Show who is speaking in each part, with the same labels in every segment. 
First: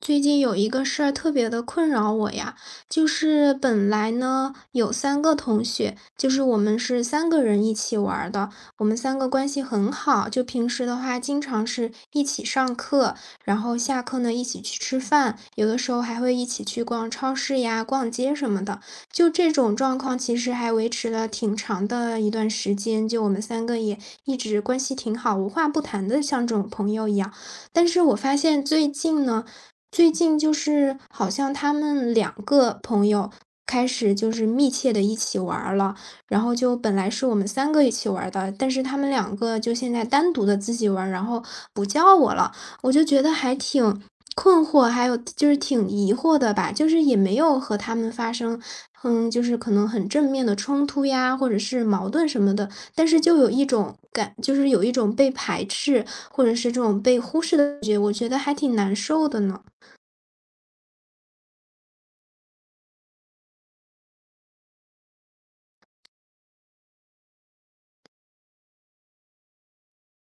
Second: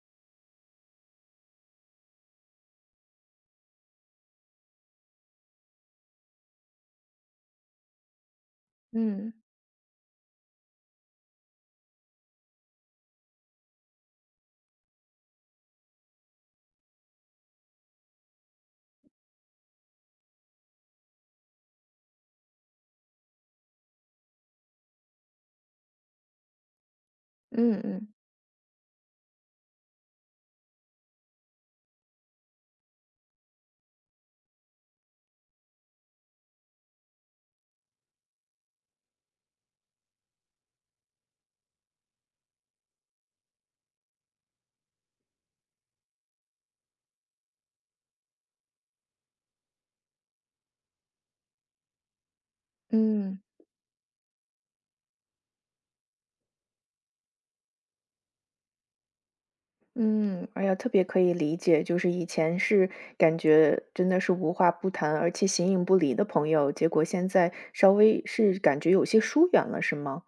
Speaker 1: 最近有一个事儿特别的困扰我呀，就是本来呢有三个同学，就是我们是三个人一起玩儿的，我们三个
Speaker 2: 嗯
Speaker 1: 关系很好，就平时的话经常是一起上课，然后下课呢一起去吃饭，有的时候还会一起去逛超市呀、逛街什么的。就这种状况其实还维持了挺长的一段时间，就我们三个也一直关系挺好，无话不谈的，像这种朋友一样。
Speaker 2: 嗯
Speaker 1: 但是
Speaker 2: 嗯
Speaker 1: 我发现最近呢。最近就是好像他们两个朋友开始就是密切的一起玩儿了，然后就本来是我们三个一起玩儿的，但是他们两个就现在单独的自己玩儿然后不叫我了。我就觉得还挺困惑，还有就是挺疑惑的吧，就是也没有和他们发生，就是可能很正面的冲突呀，或者是矛盾什么的，但是就
Speaker 2: 嗯
Speaker 1: 有一种感就是有一种被排斥，或者是这种被忽视的感觉，我觉得还挺难受的呢。
Speaker 2: 嗯，哎呀，特别可以理解，就是以前是感觉真的是无话不谈，而且形影不离的朋友，结果现在稍微是感觉有些疏远了，是吗？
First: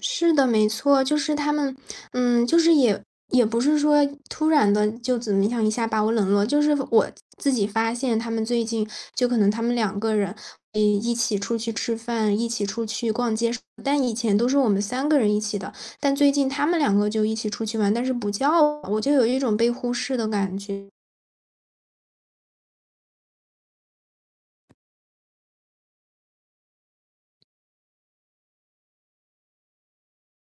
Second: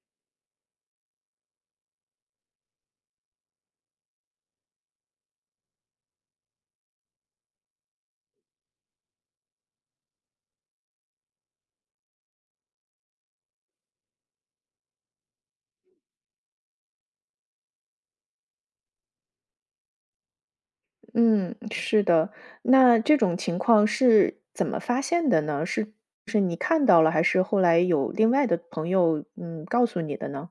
Speaker 1: 是的，没错，就是他们，嗯，就是也也不是说突然的就怎么样一下把我冷落，就是我自己发现他们最近就可能他们两个人，诶，一起出去吃饭，一起出去逛街，但以前都是我们三个人一起的，但最近他们两个就一起出去玩，但是不叫我，我就有一种被忽视的感觉。
Speaker 2: 嗯，是的。那这种情况是怎么发现的呢？是是你看到了，还是后来有另外的朋友告诉你的呢？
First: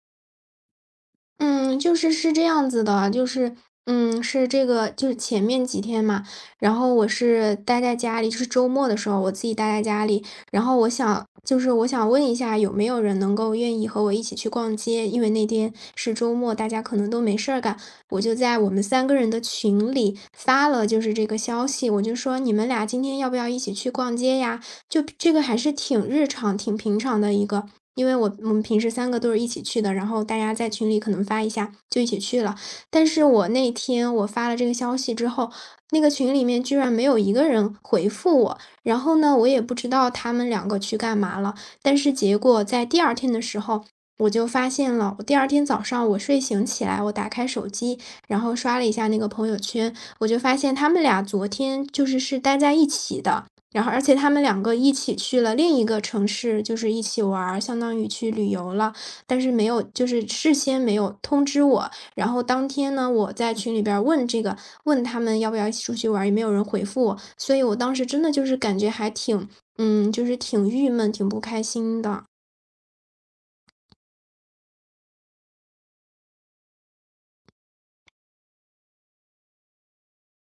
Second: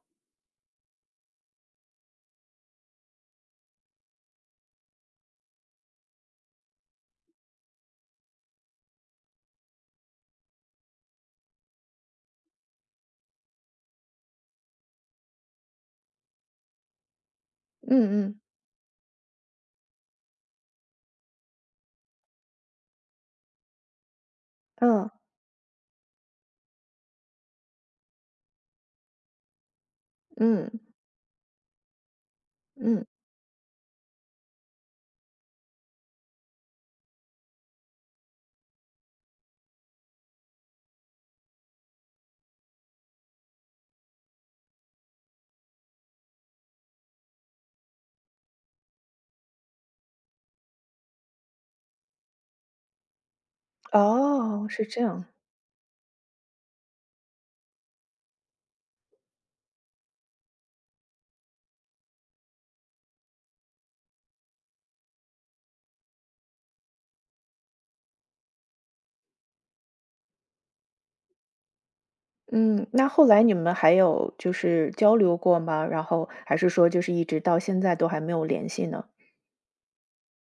Speaker 1: 嗯，就是是这样子的，是这个，就是前面几天嘛，然后我是待在家里，就是周末的时候，我自己待在家里，然后我想，就是我想问一下，有没有人能够愿意和我一起去逛街？因为那天是周末，大家可能都没事儿干，我
Speaker 2: 嗯
Speaker 1: 就
Speaker 2: 嗯
Speaker 1: 在我们三个人的群里发了就是这个消息，我就说你们俩今天要不要一起去逛街呀？就
Speaker 2: 嗯
Speaker 1: 这个还是挺日常、挺平常的一个，因为我们平时三个都是一起去的，然后大家在
Speaker 2: 嗯
Speaker 1: 群里可能发一下就一起去了。但
Speaker 2: 嗯，
Speaker 1: 是我那天我发了这个消息之后，那个群里面居然没有一个人回复我，然后呢，我也不知道他们两个去干嘛了。但是结果在第二天的时候，我就发现了，我第二天早上我睡醒起来，我打开手机，然后刷了一下那个朋友圈，我就发现他们俩昨天就是是待在一起的，然后而且他们两
Speaker 2: 哦，
Speaker 1: 个
Speaker 2: 是
Speaker 1: 一
Speaker 2: 这
Speaker 1: 起
Speaker 2: 样。
Speaker 1: 去了另一个城市，就是一起玩儿相当于去旅游了，但是没有就是事先没有通知我。然后当天呢，我在群里边儿问这个，问他们要不要一起出去玩儿，也没有人回复我，所以我当时真的就是感觉还挺就是挺郁闷，挺不开心的。
Speaker 2: 嗯，那后来你们还有就是交流过吗？然后还是说就是一直到现在都还没有联系呢？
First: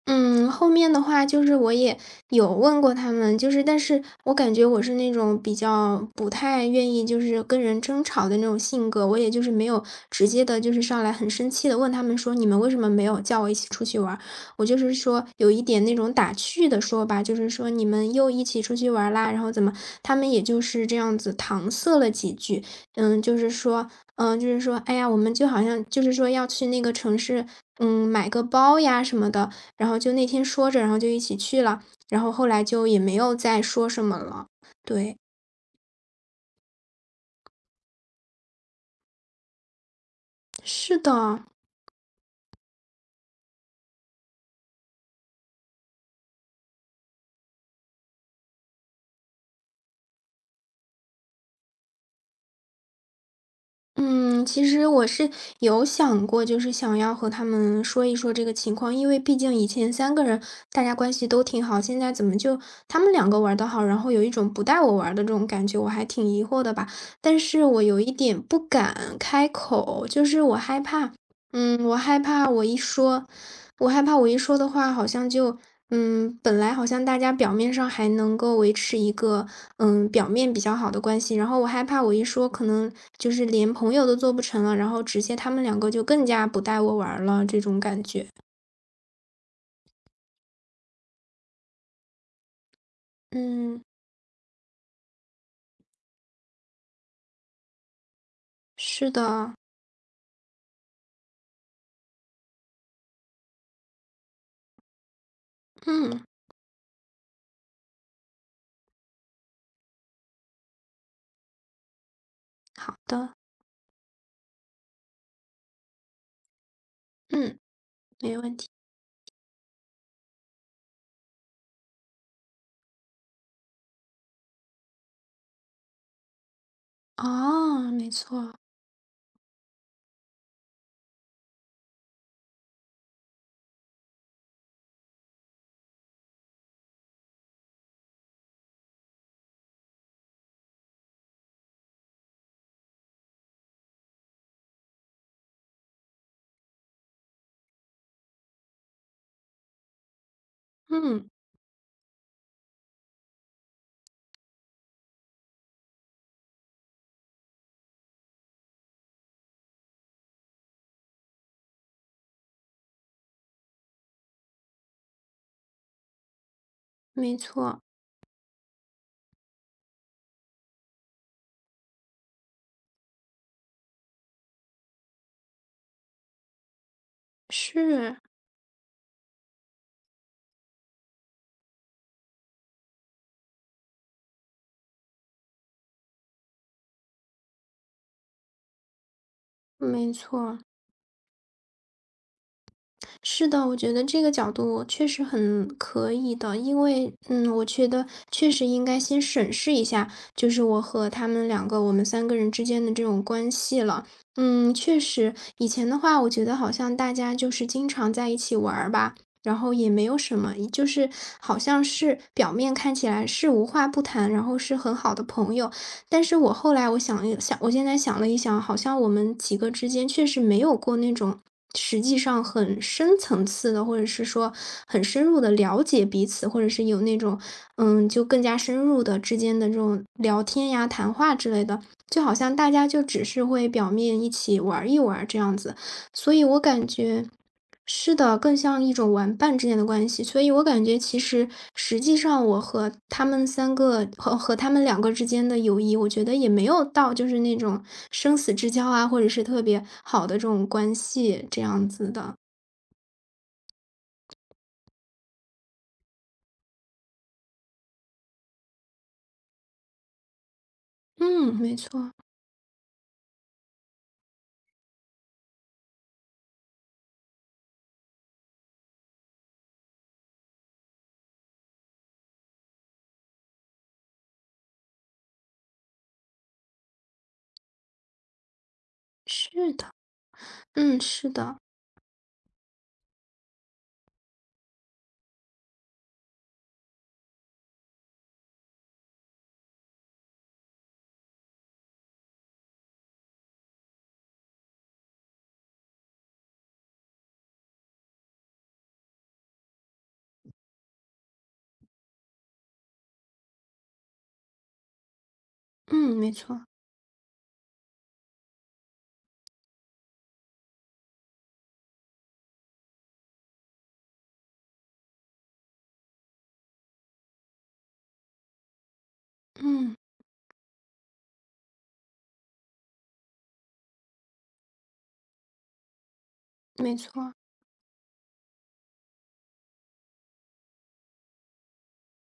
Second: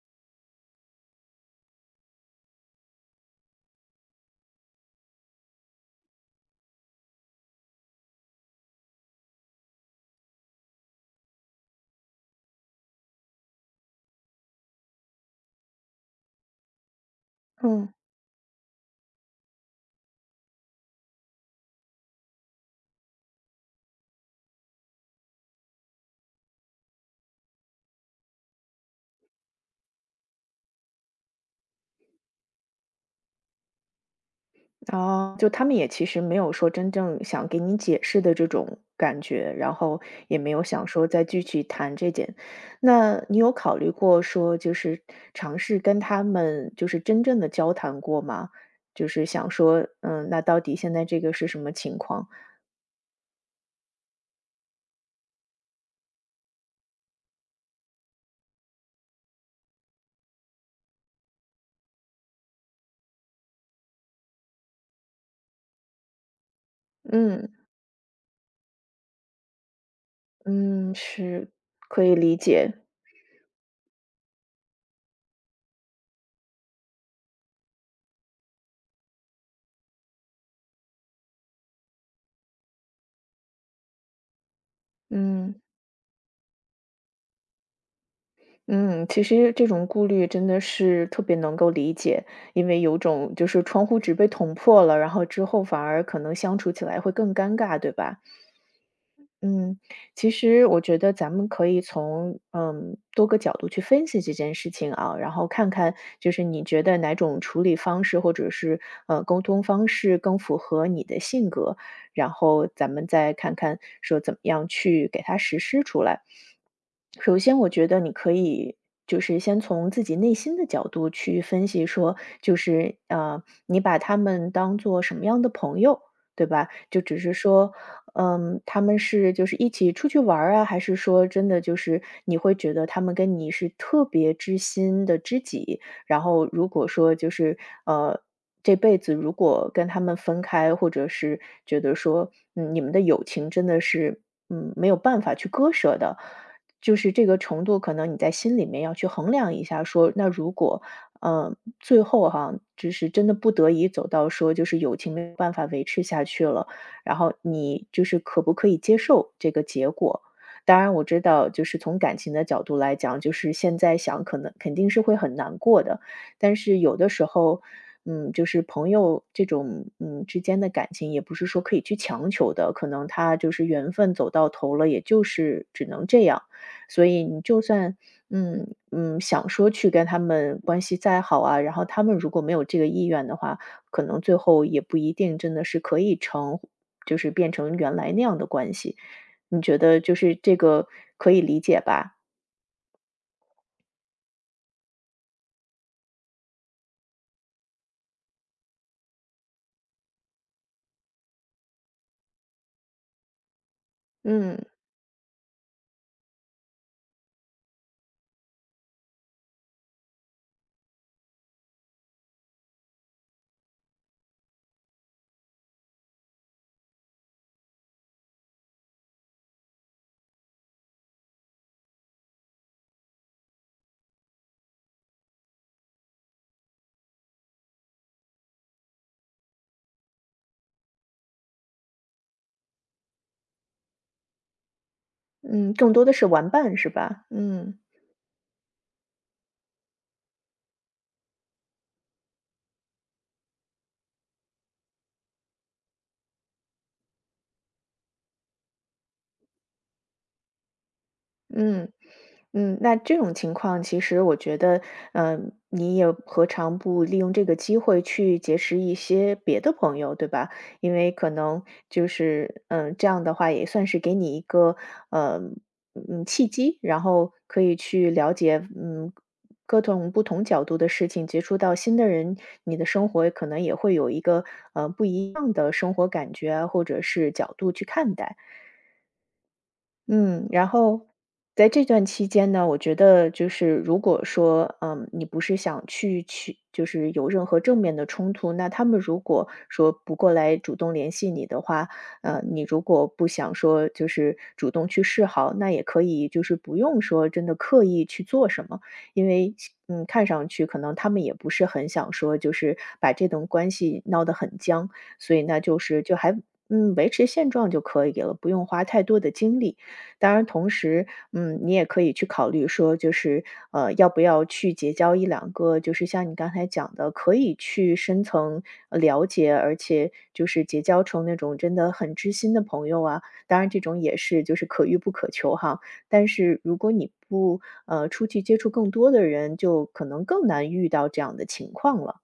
Speaker 1: 嗯，后面的话就是我也有问过他们，就是但是我感觉我是那种比较不太愿意就是跟人争吵的那种性格，我也就是没有直接的，就是上来很生气的问他们说："你们为什么没有叫我一起出去玩儿我就是说有一点那种打趣的说吧，就是说："你
Speaker 2: 嗯。
Speaker 1: 们又一起出去玩儿啦，然后怎么？"他们也就是这样子搪塞了几句，嗯，就是说就是说："哎呀，我们就好像就是说要去那个城市，买个包呀什么的。"然后就那天说着，然后就一起去了，然后后来就也没有再说什么了。对，
Speaker 2: 哦，就他们也其实没有说真正想给你解释的这种感觉，然后也没有想
Speaker 1: 是
Speaker 2: 说再
Speaker 1: 的，
Speaker 2: 继续谈这件。那你有考虑过说就是尝试跟他们就是真正的交谈过吗？就是想说，那到底现在这个是什么情况？
Speaker 1: 嗯，其实我是有想过，就是想要和他们说一说这个情况，因为毕竟以前三个人大家关系都挺好，现在怎么就他们两个玩的好，然后有一种不带我玩的这种感觉，我还挺疑惑的吧。但
Speaker 2: 嗯，
Speaker 1: 是我有一点不敢开口，就是我害
Speaker 2: 嗯，
Speaker 1: 怕，
Speaker 2: 是，
Speaker 1: 嗯，我
Speaker 2: 可以
Speaker 1: 害
Speaker 2: 理
Speaker 1: 怕我
Speaker 2: 解，
Speaker 1: 一说我害怕我一说的话，好像就嗯，本来好像大家表面上还能够维持一个，表面比较好的关系，然后我害怕我一说，可能就是连朋友都做不成了，然后直接他
Speaker 2: 嗯。
Speaker 1: 们两个就更加不带我玩儿了，这种感觉。
Speaker 2: 嗯，其实这种顾虑真的是特别能够理解，因为有种就是
Speaker 1: 嗯，
Speaker 2: 窗户纸被捅破了，然后之后反而可能相处起来会更尴尬，对吧？
Speaker 1: 是的，
Speaker 2: 嗯，其实我觉得咱们可以从多个角度去分析这件事情啊，然后看看
Speaker 1: 嗯，
Speaker 2: 就是你觉得哪种处理方式或者是沟通方式更符合你的性格，然后咱
Speaker 1: 好
Speaker 2: 们再
Speaker 1: 的，
Speaker 2: 看看说怎么样去给它实施出来。首
Speaker 1: 嗯，
Speaker 2: 先，我觉得你可
Speaker 1: 没问题。
Speaker 2: 以就是先从自己内心的角度去分析说，就是你把他们当做什么样的朋友，对吧？就只是说，
Speaker 1: 哦，没错，
Speaker 2: 嗯，他们是就是一起出去玩儿啊，还是说真的就是你会觉得他们跟你是特别知心的知己？然后如果说就是呃。这辈子如果跟他们分开，或者是觉得说，你们的友情真的是，没有办法去割舍的，就是这个程度，可能你在心里面要去衡量一下说，那如果，
Speaker 1: 嗯，
Speaker 2: 最后哈，就是真的不得已走到说就是友情没有办法维持下去了，然后你就是可不可以接受这个结果？当然我知道，就是从感情的角度来讲，就是现在想可能肯定是会很难过的，但是有的时
Speaker 1: 没
Speaker 2: 候，
Speaker 1: 错，
Speaker 2: 就是朋友这种，之间的感情也不是说可以去强求的，可能他就是缘分走到头了，也就是只能这样。所以你就算，
Speaker 1: 是，
Speaker 2: 想说去跟他们关系再好啊，然后他们如果没有这个意愿的话，可能最后也不一定真的是可以成就是变成原来那样的关系。你觉得
Speaker 1: 没
Speaker 2: 就是这
Speaker 1: 错。
Speaker 2: 个可以理解吧？
Speaker 1: 是的，我觉得这个角度确实很可以的，因为，我觉得确实应该先审视一下，就是我和他们两个，我们三个人之间的这种关系了。
Speaker 2: 嗯
Speaker 1: 确实，以前的话，我觉得好像大家就是经常在一起玩儿吧，然后也没有什么，就是好像是表面看起来是无话不谈，然后是很好的朋友，但是我后来我想一想，我现在想了一想，好像我们几个之间确实没有过那种实际上很深层次的，或者是说很深入的了解彼此，或者是有那种就更加深入的之间的这种聊天呀、谈话之类的，就好像大家就只是会表面一起玩一玩这样
Speaker 2: 嗯，
Speaker 1: 子。
Speaker 2: 更多的是
Speaker 1: 所以
Speaker 2: 玩
Speaker 1: 我
Speaker 2: 伴
Speaker 1: 感
Speaker 2: 是
Speaker 1: 觉
Speaker 2: 吧？嗯
Speaker 1: 是的，更像一种玩伴之间的关系。所以我感觉实际上我和他们三个和他们两个之间的友谊，我觉得也没有到就是那种生死之交啊，或者是特别好的这种关系这样
Speaker 2: 嗯。
Speaker 1: 子的。
Speaker 2: 嗯，那这种情况其实我觉得，你也何尝不利用这个机会去结识一些别的朋友，对吧？因为可
Speaker 1: 嗯，
Speaker 2: 能
Speaker 1: 没
Speaker 2: 就
Speaker 1: 错，
Speaker 2: 是，这样的话也算是给你一个，呃，契机，然后可以去了解，各种不同角度的事情，接触到新的人，你的生活可能也会有一个，不一样的生活感觉啊或者是角度去看待。
Speaker 1: 是的，
Speaker 2: 嗯，然
Speaker 1: 嗯，
Speaker 2: 后
Speaker 1: 是的，
Speaker 2: 在这段期间呢，我觉得就是如果说，你不是想去，就是有任何正面的冲突，那他们如果说不过来主动联系你的话，你如果不想说就是主动去示好，那也可以就是不用说真的刻意去做什么，因为看上去可能他们也不是很想说就是把这段关系闹得很僵，所以那就是
Speaker 1: 嗯，
Speaker 2: 就
Speaker 1: 没
Speaker 2: 还
Speaker 1: 错，
Speaker 2: 维持现状就可以了，不用花太多的精力。当然同时，你也可以去考虑说，就是，要不要去结交一两个，就是像你刚才讲的，可以去深层了解，而
Speaker 1: 嗯，
Speaker 2: 且就是结交成那种真的很知心的朋友啊。当然，这种也是就是可遇不可求哈。但是如果
Speaker 1: 没
Speaker 2: 你
Speaker 1: 错。
Speaker 2: 不出去接触更多的人，就可能更难遇到这样的情况了。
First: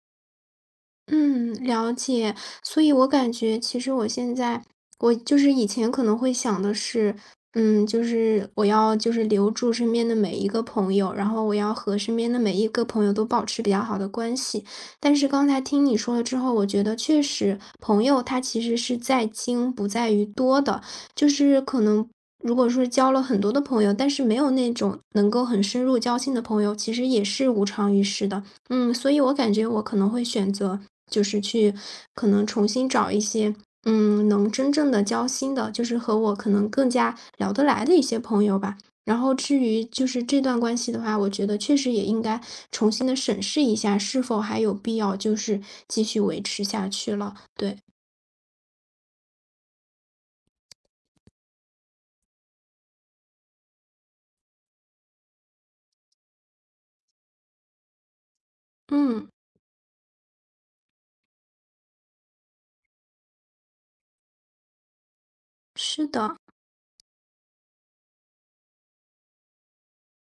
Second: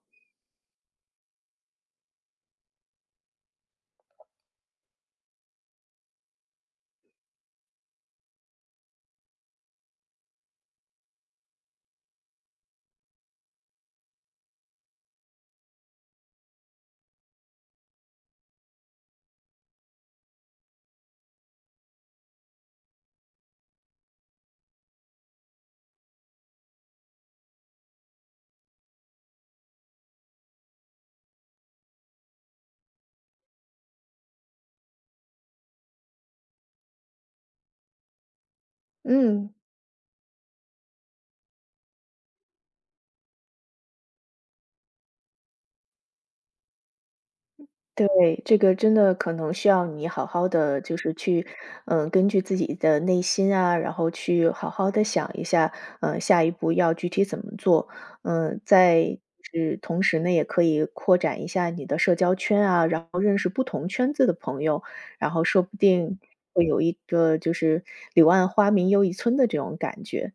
Speaker 1: 嗯，了解。所以我感觉其实我现在，我就是以前可能会想的是，就是我要就是留住身边的每一个朋友，然后我要和身边的每一个朋友都保持比较好的关系。但是刚才听你说了之后，我觉得确实朋友他其实是在精不在于多的，就是可能。如果说交了很多的朋友，但是没有那种能够很深入交心的朋友，其实也是无长于事的。所以我感觉我可能会选择，就是去可能重新找一些，能真正的交心的，就是和我可能更加聊得来的一些朋友吧。然后
Speaker 2: 嗯，
Speaker 1: 至于就是这段关系的话，我觉得确实也应该重新的审视一下，是否还有必要就是继续维持下去了。对，
Speaker 2: 对，这个真的可能需要你好好的，就是去，根据自己的内心啊，然后去好好的想一下，下一步要具体怎么做。嗯，在
Speaker 1: 嗯，
Speaker 2: 是同时呢，也可以扩展一下你的社交圈啊，然后认识不同圈子的朋友，然后说不
Speaker 1: 是
Speaker 2: 定
Speaker 1: 的，
Speaker 2: 会有一个就是"柳暗花明又一村"的这种感觉。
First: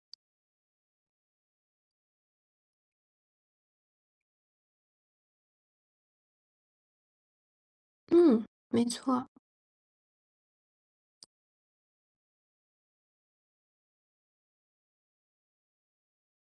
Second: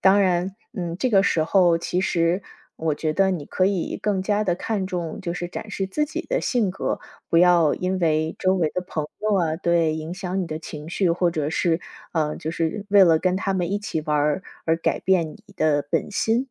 Speaker 2: 当然，这个时候其实我觉得你可以更加的看重就是展示自己的性格，不要因为
Speaker 1: 嗯，
Speaker 2: 周围的
Speaker 1: 没
Speaker 2: 朋
Speaker 1: 错。
Speaker 2: 友啊，对，影响你的情绪，或者是，就是为了跟他们一起玩儿而改变你的本心。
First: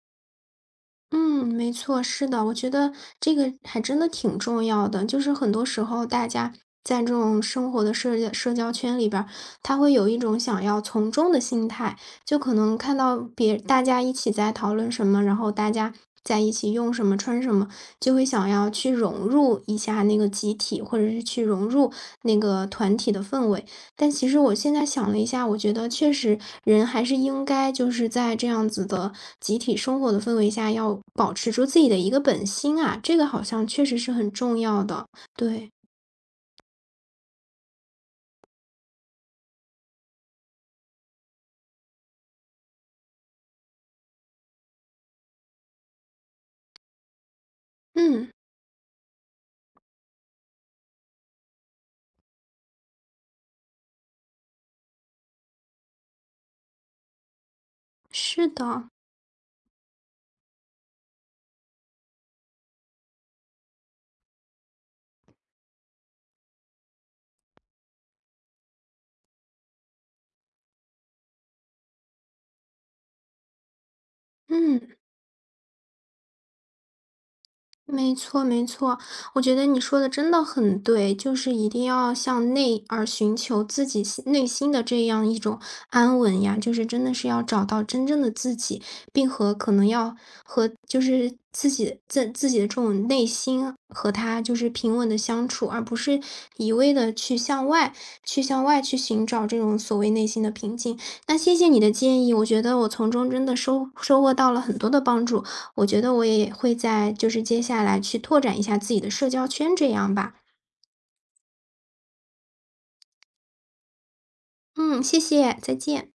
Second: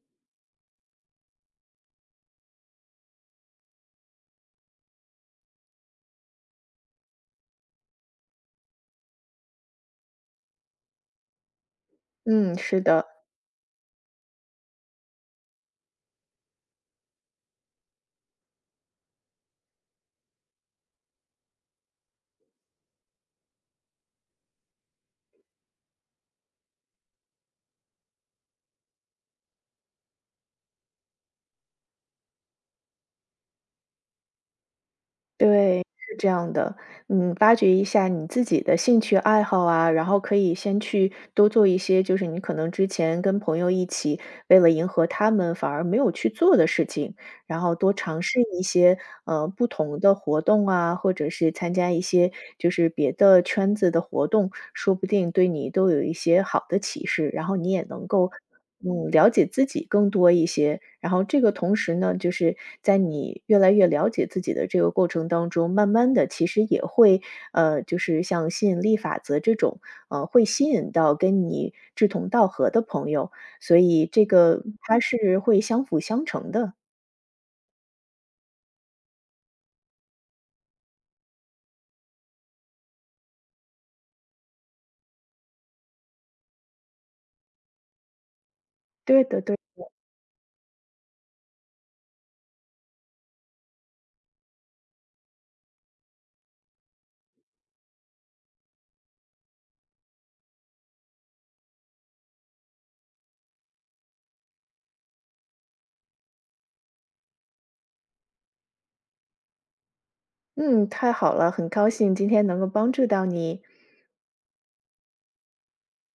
Speaker 1: 嗯，没错，是的，我觉得这个还真的挺重要的。就是很多时候，大家在这种生活的社交圈里边儿，他会有一种想要从众的心态，就可
Speaker 2: 嗯，
Speaker 1: 能
Speaker 2: 是
Speaker 1: 看
Speaker 2: 的。
Speaker 1: 到别大家一起在讨论什么，然后大家在一起用什么、穿什么，就会想要去融入一下那个集体，或者是去融入那个团体的氛围。但其实我现在想了一下，我觉得确实人还是应该就是在这样子的集体生活的氛围下，要保持住自己的一个本心啊，这个好像确实是很重要的。对，
Speaker 2: 对，是这样的。嗯，发掘一下你自己的兴趣爱好啊，然后可以先去多做一些，就是你可能之前跟朋友一起为了迎合他们反而没有去做的事情，然后多尝
Speaker 1: 嗯，
Speaker 2: 试一些不同的活动啊，或者是参加一些就是别的圈子的活动，说不定对你都有一些好的启示，然后你也能够
Speaker 1: 是的，
Speaker 2: 了解自己更多一些，然后这个同时呢，就是在你越来越了解自己的这个过程当中，慢慢的其实也会，就是像吸引力法则这种，会吸引到跟你志同道合的朋友，所以这个
Speaker 1: 嗯。
Speaker 2: 它是会相辅相成的。
Speaker 1: 没错，没错，我觉得你说的真的很对，就是一定要向内而寻求自己心内心的这样一种安稳呀，就是真的是要找到真正的自己，
Speaker 2: 对
Speaker 1: 并
Speaker 2: 的
Speaker 1: 和
Speaker 2: 对，
Speaker 1: 可能要和就是自己的这种内心和他就是平稳的相处，而不是一味的去向外去寻找这种所谓内心的平静。那谢谢你的建议，我觉得我从中真的收获到了很多的帮助。我觉得我也会在就是接下来去拓展一下自己的社交圈，这样吧。
Speaker 2: 嗯，太好了，很高兴今天能够帮助到你。
Speaker 1: 嗯，谢谢，再见。